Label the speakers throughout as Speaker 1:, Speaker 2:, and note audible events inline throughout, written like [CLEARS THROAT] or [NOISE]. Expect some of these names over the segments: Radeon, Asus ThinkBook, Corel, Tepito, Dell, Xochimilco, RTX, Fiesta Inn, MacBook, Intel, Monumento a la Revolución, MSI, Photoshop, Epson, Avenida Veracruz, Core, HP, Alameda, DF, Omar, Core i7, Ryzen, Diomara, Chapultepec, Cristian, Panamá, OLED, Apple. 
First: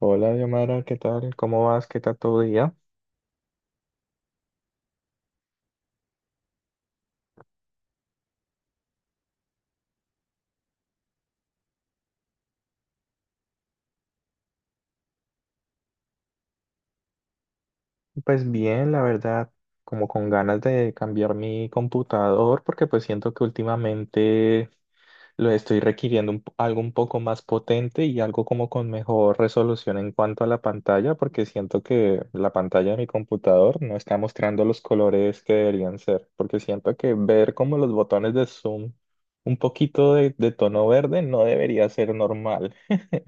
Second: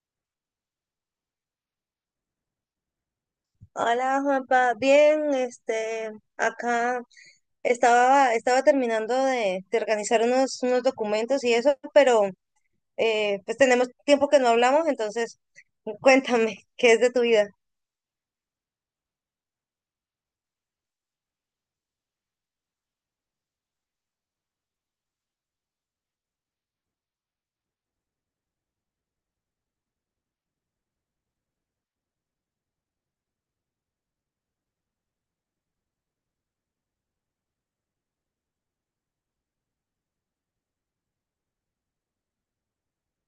Speaker 1: Hola, Diomara, ¿qué tal? ¿Cómo vas? ¿Qué tal tu día?
Speaker 2: Hola Juanpa, bien, acá estaba, terminando de organizar unos documentos y eso, pero pues tenemos tiempo que no hablamos, entonces cuéntame, [LAUGHS] ¿qué es de tu vida?
Speaker 1: Pues bien, la verdad, como con ganas de cambiar mi computador porque pues siento que últimamente lo estoy requiriendo algo un poco más potente y algo como con mejor resolución en cuanto a la pantalla porque siento que la pantalla de mi computador no está mostrando los colores que deberían ser porque siento que ver como los botones de zoom un poquito de tono verde no debería ser normal.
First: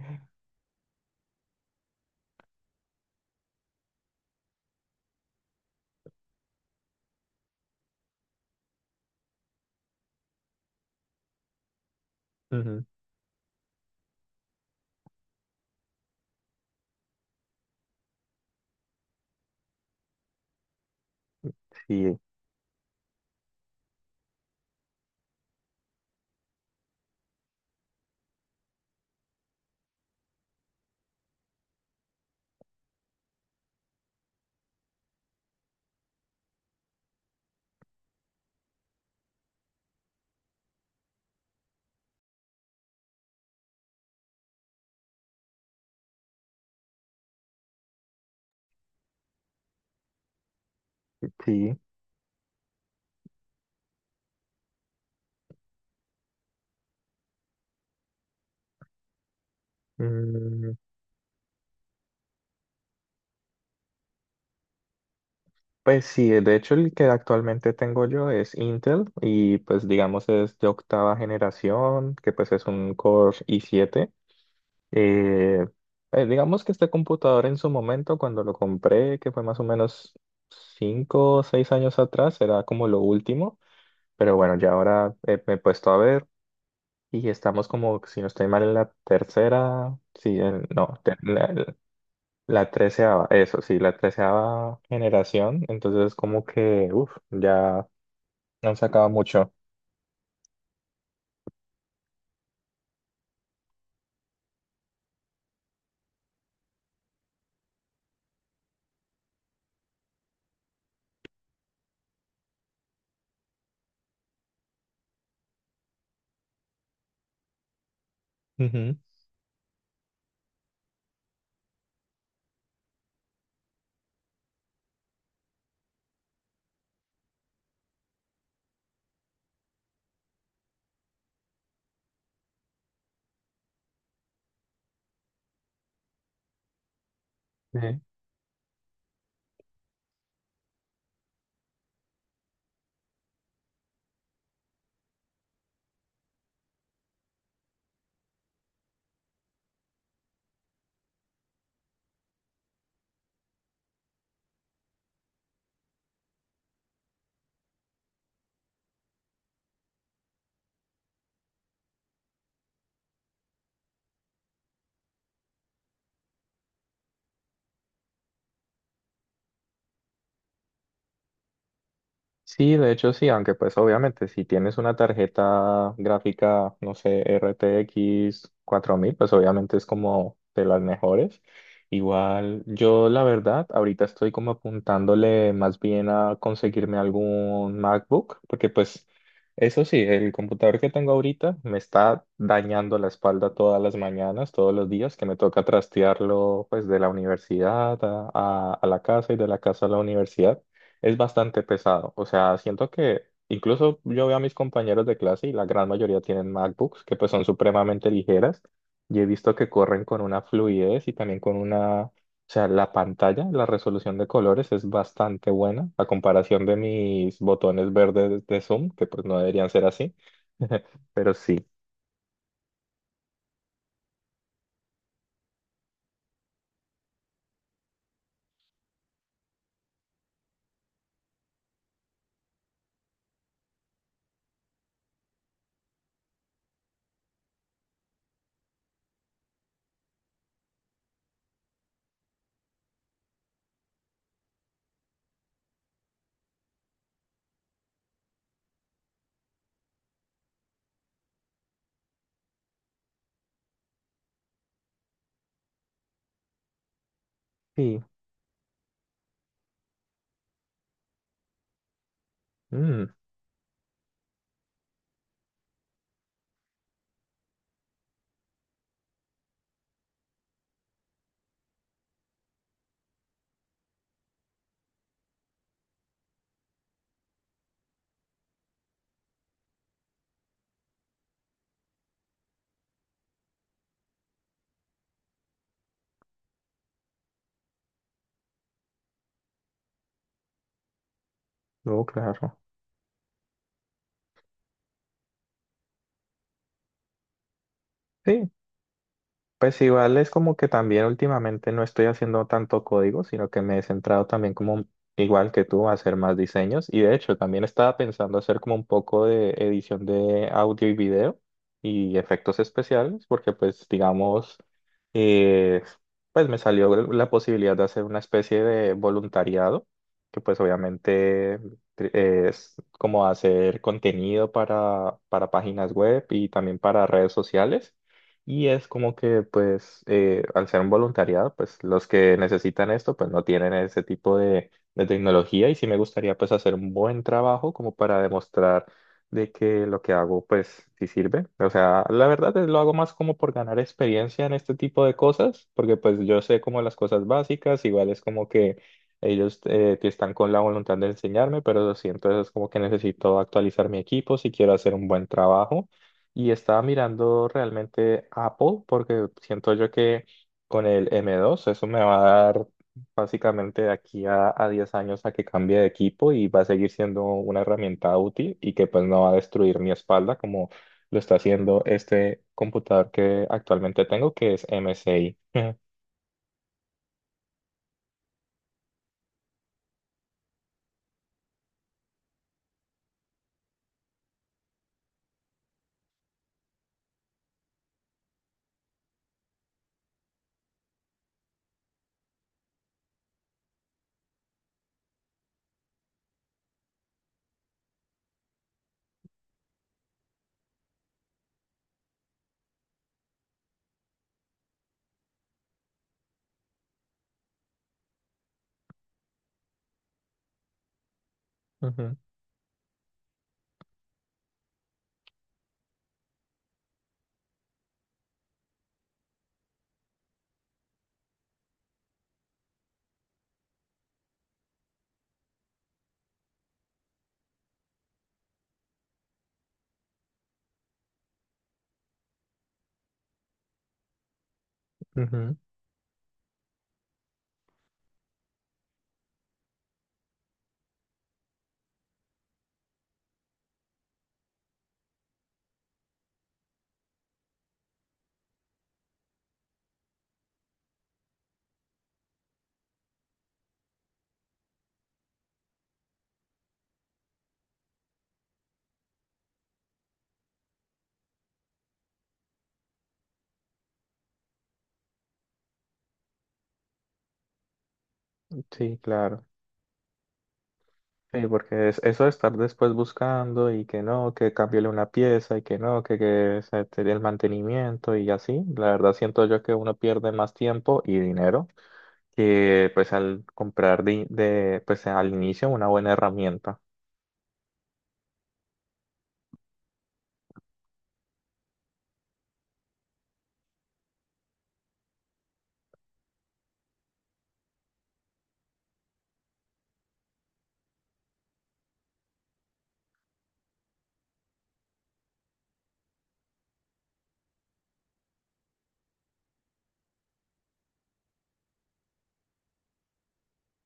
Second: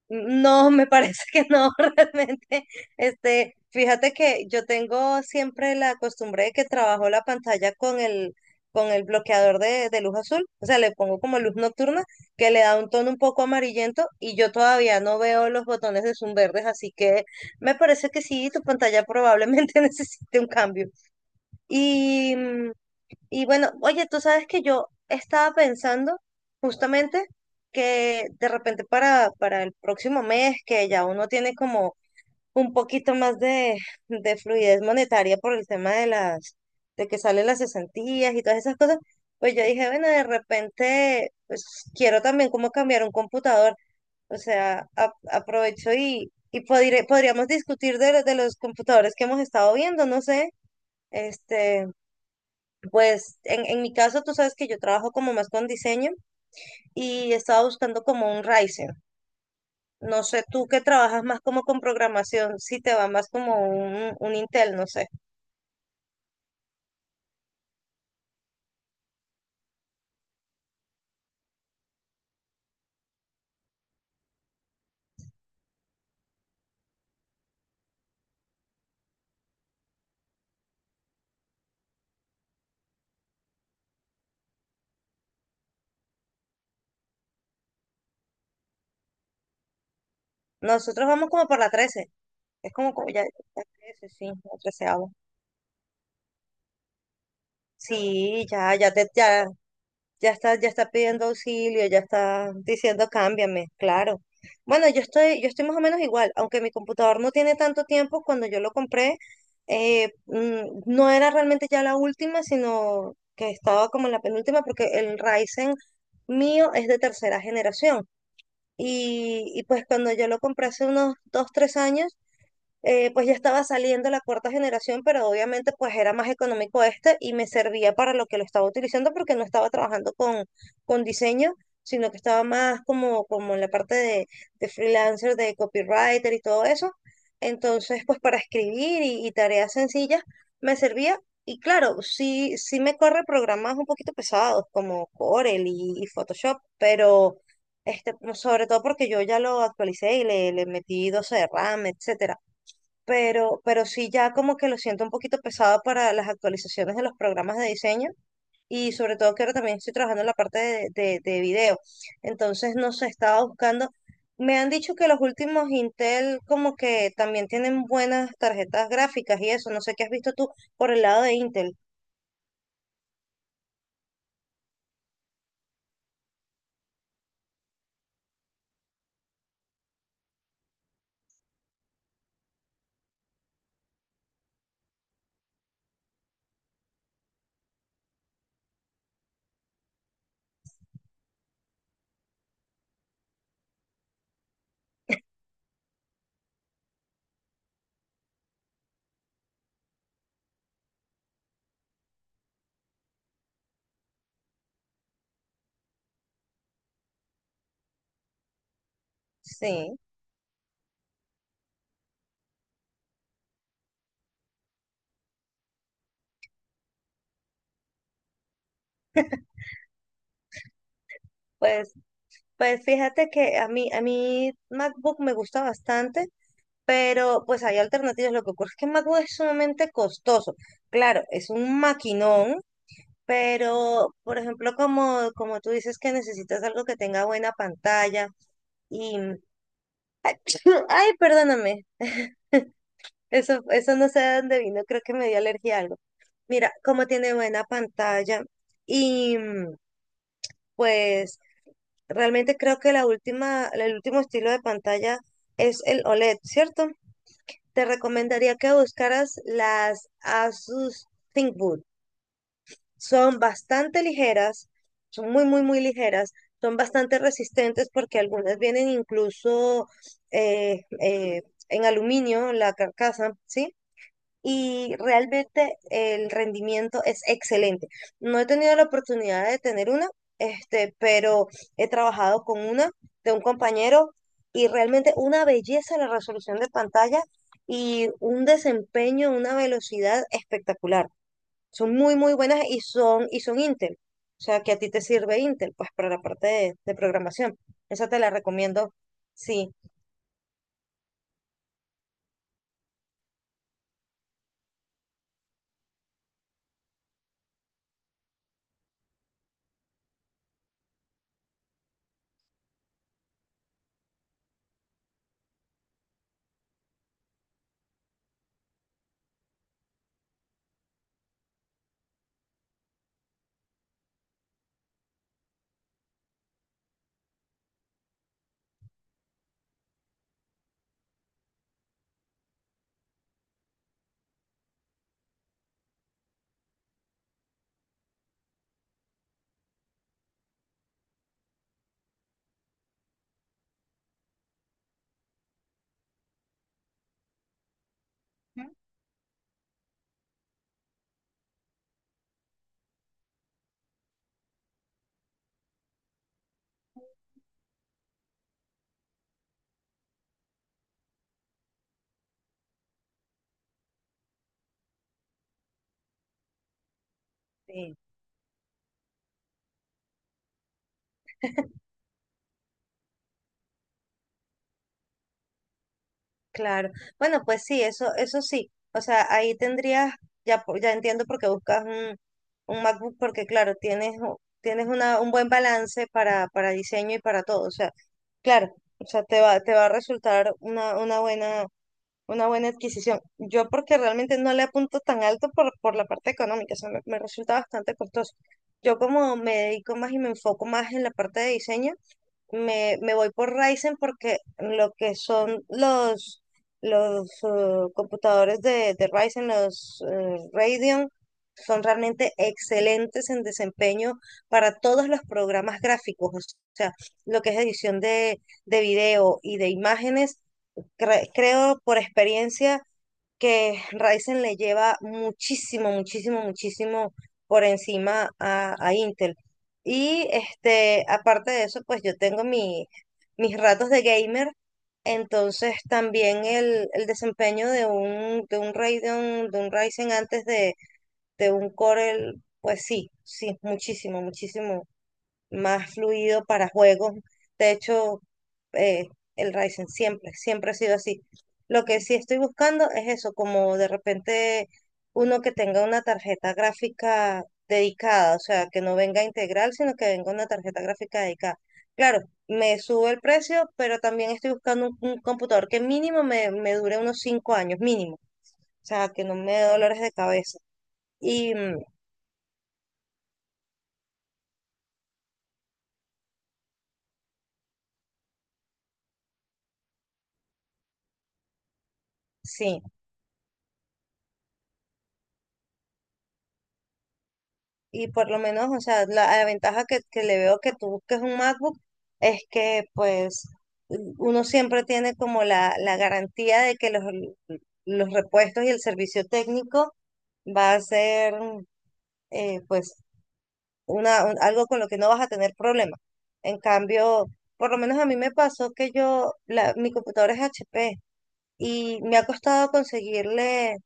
Speaker 2: No, me parece que no, [LAUGHS] realmente. Fíjate que yo tengo siempre la costumbre de que trabajo la pantalla con el bloqueador de luz azul, o sea, le pongo como luz nocturna, que le da
Speaker 1: Ujú.
Speaker 2: un tono un poco amarillento y yo todavía no veo los botones de zoom verdes, así que me parece que sí, tu pantalla probablemente [LAUGHS] necesite un cambio.
Speaker 1: Sí,
Speaker 2: Y, mm, y bueno, oye, tú sabes que yo estaba pensando justamente que de repente para el próximo mes, que ya uno tiene como un poquito más de fluidez monetaria por el tema de de que salen las cesantías y todas esas cosas. Pues yo dije, bueno, de repente, pues quiero también como cambiar un computador. O sea, aprovecho y podríamos discutir de los computadores que hemos estado viendo, no sé,
Speaker 1: sí.
Speaker 2: este. Pues en mi caso, tú sabes que yo trabajo como más con diseño y estaba buscando como un Ryzen. No sé, tú
Speaker 1: Mm,
Speaker 2: que trabajas más como con programación, si te va más como un Intel, no sé.
Speaker 1: Pues sí, de hecho el que actualmente tengo yo es Intel y pues digamos es de octava generación, que pues es un Core i7. Eh, digamos que este computador en su momento cuando lo compré, que fue más o menos cinco o 6 años atrás, era como lo último, pero bueno, ya ahora me he puesto a ver y estamos como, si no estoy mal, en la tercera. Sí, no.
Speaker 2: Nosotros vamos como por la 13.
Speaker 1: La
Speaker 2: Es como, como ya,
Speaker 1: treceava, eso
Speaker 2: ya
Speaker 1: sí, la
Speaker 2: 13, sí, la
Speaker 1: treceava
Speaker 2: 13.
Speaker 1: generación, entonces como que, uff, ya
Speaker 2: Sí, ya,
Speaker 1: han
Speaker 2: ya,
Speaker 1: sacado
Speaker 2: ya
Speaker 1: mucho.
Speaker 2: ya está, ya está pidiendo auxilio, ya está diciendo cámbiame, claro. Bueno, yo estoy más o menos igual, aunque mi computador no tiene tanto tiempo. Cuando yo lo compré, no era realmente ya la última, sino que estaba como en la penúltima, porque el Ryzen mío es de 3.ª generación.
Speaker 1: Ujú.
Speaker 2: Y, y pues cuando yo lo compré hace unos dos, tres años, pues ya estaba saliendo la 4.ª generación, pero obviamente pues era más económico este y me servía para lo que lo estaba utilizando, porque no estaba trabajando con diseño, sino que estaba más como, como en la parte de freelancer, de copywriter y todo eso.
Speaker 1: Sí.
Speaker 2: Entonces pues para escribir y tareas sencillas me servía. Y claro, sí, sí me corre programas un poquito pesados como Corel y Photoshop, pero este, sobre todo porque yo ya lo actualicé y le metí 12 de RAM, etcétera, pero sí ya como que lo siento un poquito pesado para las actualizaciones de los programas de diseño, y sobre todo que ahora también estoy trabajando en la parte de video. Entonces, no sé, estaba buscando. Me han dicho que los últimos Intel como que también tienen buenas tarjetas gráficas y eso. No sé qué has visto tú por el lado de Intel.
Speaker 1: Sí, de hecho sí, aunque pues obviamente si tienes una tarjeta gráfica, no sé, RTX 1000 pues obviamente es como de las mejores. Igual yo la verdad, ahorita estoy como apuntándole más bien a conseguirme algún MacBook, porque pues eso sí, el computador que tengo ahorita me está dañando la espalda todas las mañanas, todos los días, que me toca trastearlo pues de la universidad a la casa y de la casa a la universidad es bastante pesado. O sea, siento que incluso yo veo a mis compañeros de clase y la gran mayoría tienen MacBooks que pues son supremamente ligeras y he visto que
Speaker 2: Sí,
Speaker 1: corren con una fluidez y también con una, o sea, la pantalla, la resolución de colores es bastante buena a comparación de mis botones verdes de Zoom, que pues no deberían ser así, [LAUGHS] pero sí.
Speaker 2: pues, pues fíjate que a mí MacBook me gusta bastante. Pero pues hay alternativas. Lo que ocurre es que MacBook es sumamente costoso. Claro, es un maquinón. Pero, por ejemplo, como, como tú dices que necesitas algo que tenga buena pantalla y... [CLEARS THROAT] Ay, perdóname, eso no sé de dónde vino, creo que me dio alergia a algo. Mira, como tiene buena pantalla y mm, pues realmente creo que la última, el último estilo de pantalla es el OLED, ¿cierto? Te
Speaker 1: Sí.
Speaker 2: recomendaría que buscaras las Asus ThinkBook.
Speaker 1: Mm,
Speaker 2: Son bastante ligeras, son muy, muy, muy ligeras, son bastante resistentes porque algunas vienen incluso eh, eh, en aluminio, la carcasa, ¿sí? Y realmente el rendimiento es excelente. No he tenido la oportunidad de tener una, este, pero he trabajado con una de un compañero y realmente una belleza la resolución de pantalla y un desempeño, una velocidad espectacular. Son
Speaker 1: no,
Speaker 2: muy, muy
Speaker 1: claro.
Speaker 2: buenas y son Intel. O sea, que a ti te sirve Intel, pues para la parte de programación. Esa te la
Speaker 1: Sí.
Speaker 2: recomiendo, sí.
Speaker 1: Pues igual es como que también últimamente no estoy haciendo tanto código, sino que me he centrado también como igual que tú a hacer más diseños y de hecho también estaba pensando hacer como un poco de edición de audio y video y efectos especiales porque pues digamos eh, pues me salió la posibilidad de hacer una especie de voluntariado que pues obviamente es como hacer contenido para páginas web y también para redes sociales. Y es como que, pues, al ser un voluntariado, pues los que necesitan esto, pues no tienen ese tipo de tecnología y sí me gustaría, pues, hacer un buen trabajo como para demostrar de que lo que hago, pues, sí sirve. O sea, la verdad es lo hago más como por ganar experiencia en este tipo de cosas, porque, pues, yo sé como las cosas básicas, igual es como
Speaker 2: Ujú.
Speaker 1: que ellos que están con la voluntad de enseñarme, pero sí, entonces es como que necesito actualizar mi equipo si quiero hacer un buen trabajo. Y estaba mirando realmente Apple porque siento yo que con el M2 eso me va a dar básicamente de aquí a 10 años a que cambie de equipo y va a seguir siendo una
Speaker 2: Sí,
Speaker 1: herramienta útil y que pues no va a destruir mi espalda como lo está haciendo este computador que actualmente tengo que es MSI. Ujú.
Speaker 2: claro. Bueno, pues sí, eso sí. O sea, ahí tendrías, ya, ya entiendo por qué buscas un MacBook, porque claro, tienes, tienes un buen balance para diseño y para todo. O sea, claro, o sea, te va a resultar una buena, una buena adquisición. Yo porque realmente no le apunto tan alto por la parte económica, o sea, me resulta bastante costoso. Yo como me dedico más y me enfoco más en la parte de diseño, me voy por Ryzen, porque lo que son los computadores de Ryzen, los Radeon, son
Speaker 1: [LAUGHS] Ujú,
Speaker 2: realmente excelentes en desempeño para todos los programas gráficos, o sea, lo que es edición de video y de imágenes, creo por experiencia que Ryzen le lleva muchísimo, muchísimo, muchísimo por encima a Intel. Y este, aparte de eso, pues yo tengo mi, mis ratos de gamer,
Speaker 1: ujú.
Speaker 2: entonces también el desempeño de un Radeon, de un Ryzen antes de un Core, pues sí, sí, muchísimo, muchísimo más fluido para juegos. De hecho, eh, el Ryzen siempre, siempre ha sido así. Lo que sí estoy buscando es eso, como de repente uno que tenga una tarjeta gráfica dedicada, o sea, que no venga integral, sino que venga una tarjeta gráfica dedicada. Claro, me sube el precio, pero también estoy buscando un computador que mínimo me, me dure unos 5 años, mínimo. O
Speaker 1: Sí,
Speaker 2: sea, que no
Speaker 1: claro.
Speaker 2: me dé dolores de cabeza.
Speaker 1: Sí,
Speaker 2: Y mm,
Speaker 1: porque es, eso de estar después buscando y que no, que cámbiale una pieza y que no, que se te dé el mantenimiento y así, la verdad siento yo que uno pierde más tiempo y dinero
Speaker 2: sí,
Speaker 1: que pues al comprar pues al inicio una buena herramienta.
Speaker 2: y por lo menos, o sea, la ventaja que le veo que tú busques un MacBook es que pues uno siempre tiene como la garantía de que los repuestos y el servicio técnico va a ser pues una, algo con lo que no vas a tener problema. En cambio, por lo menos a mí me pasó que yo, la, mi computadora es HP y me ha costado conseguirle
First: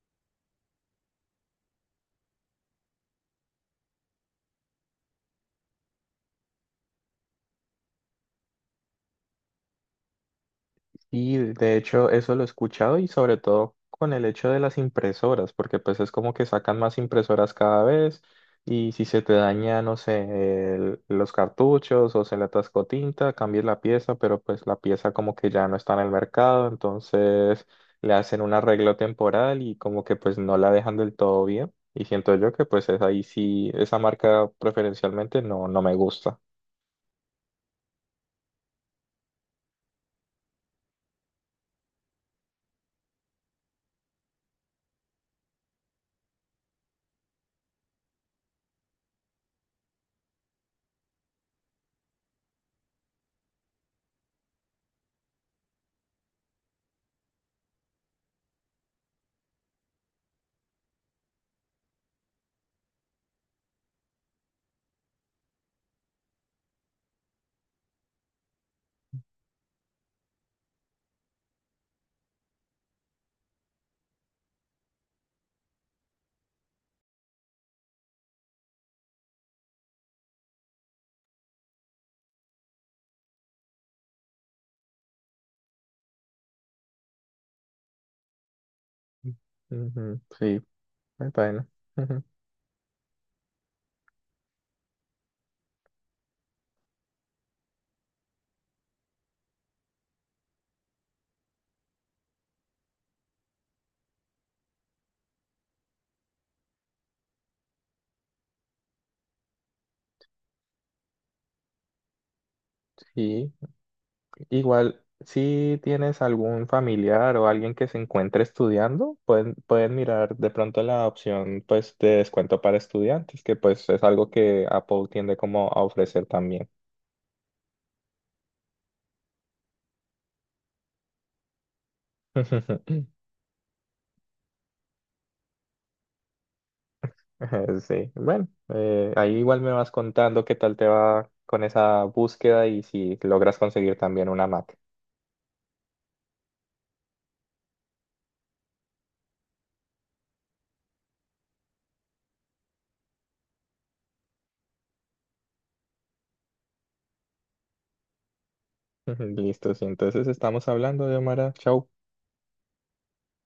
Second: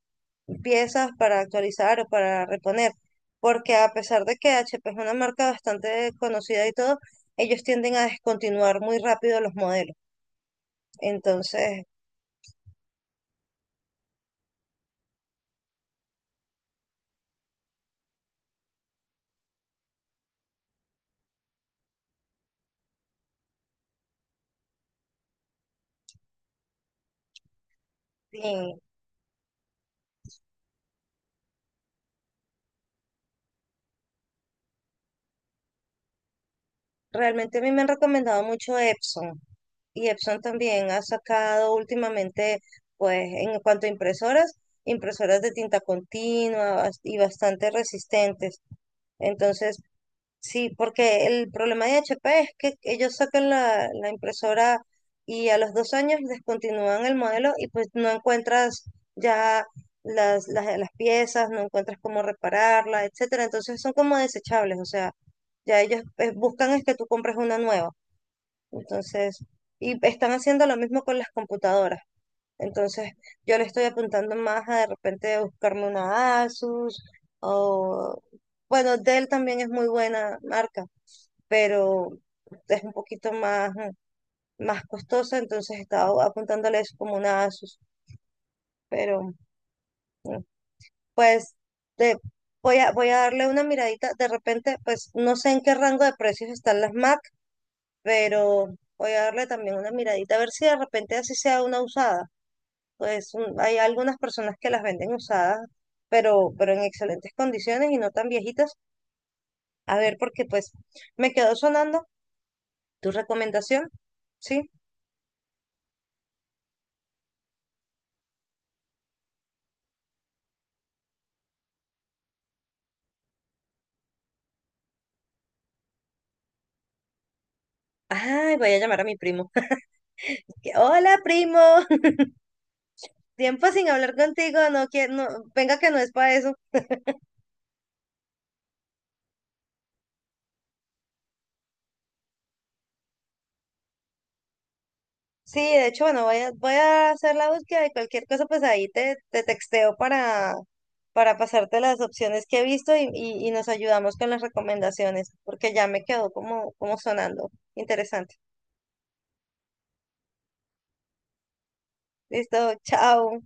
Speaker 2: piezas para actualizar o para reponer, porque a pesar de que HP es una marca bastante conocida y todo, ellos tienden a descontinuar muy rápido los modelos.
Speaker 1: Y de
Speaker 2: Entonces,
Speaker 1: hecho eso lo he escuchado y sobre todo con el hecho de las impresoras, porque pues es como que sacan más impresoras cada vez y si se te daña, no sé, los cartuchos o se le atascó tinta, cambies la pieza, pero pues la pieza como que ya no está en el mercado, entonces le hacen
Speaker 2: sí,
Speaker 1: un arreglo temporal y como que pues no la dejan del todo bien. Y siento yo que pues es ahí sí, esa marca preferencialmente no, no me gusta.
Speaker 2: realmente a mí me han recomendado mucho Epson, y Epson también ha sacado últimamente, pues en cuanto a impresoras, impresoras de tinta continua y bastante resistentes. Entonces, sí, porque el problema de HP es que ellos sacan la impresora y a los 2 años descontinúan el modelo y pues no encuentras ya las piezas, no encuentras cómo repararla, etcétera. Entonces son como desechables, o sea, ya ellos buscan es que tú compres una nueva. Entonces, y están haciendo lo mismo con las computadoras. Entonces, yo le estoy apuntando más a de repente buscarme una Asus o, bueno, Dell también es muy buena marca, pero es un poquito más, mm, más costosa, entonces estaba apuntándole eso como una Asus, pero
Speaker 1: Ujú, sí,
Speaker 2: pues
Speaker 1: bueno.
Speaker 2: te,
Speaker 1: Ujú.
Speaker 2: voy a, voy a darle una miradita, de repente pues no sé en qué rango de precios están las Mac, pero voy a darle también una miradita, a ver si de repente así sea una usada, pues hay algunas personas que las venden usadas. Pero en excelentes condiciones y no tan viejitas. A ver, porque pues me quedó sonando tu
Speaker 1: Sí.
Speaker 2: recomendación, ¿sí?
Speaker 1: Igual, si tienes algún familiar o alguien que se encuentre estudiando, pueden mirar de pronto la opción pues de descuento para estudiantes, que pues es algo que Apple tiende como a ofrecer también.
Speaker 2: Ay, voy a llamar a mi primo. Hola, primo. [LAUGHS]
Speaker 1: [LAUGHS]
Speaker 2: Tiempo sin hablar contigo. No, que, no, venga que no es para eso.
Speaker 1: Sí, bueno, ahí igual me vas contando qué tal te va con esa búsqueda y si logras conseguir también una Mac.
Speaker 2: Sí, de hecho, bueno, voy a, voy a hacer la búsqueda de cualquier cosa, pues ahí te, te texteo para pasarte las opciones que he visto y nos ayudamos con las recomendaciones, porque ya me quedó como, como sonando interesante.
Speaker 1: [LAUGHS] Listo, sí, entonces estamos hablando de Omar. Chau.
Speaker 2: Listo, chao.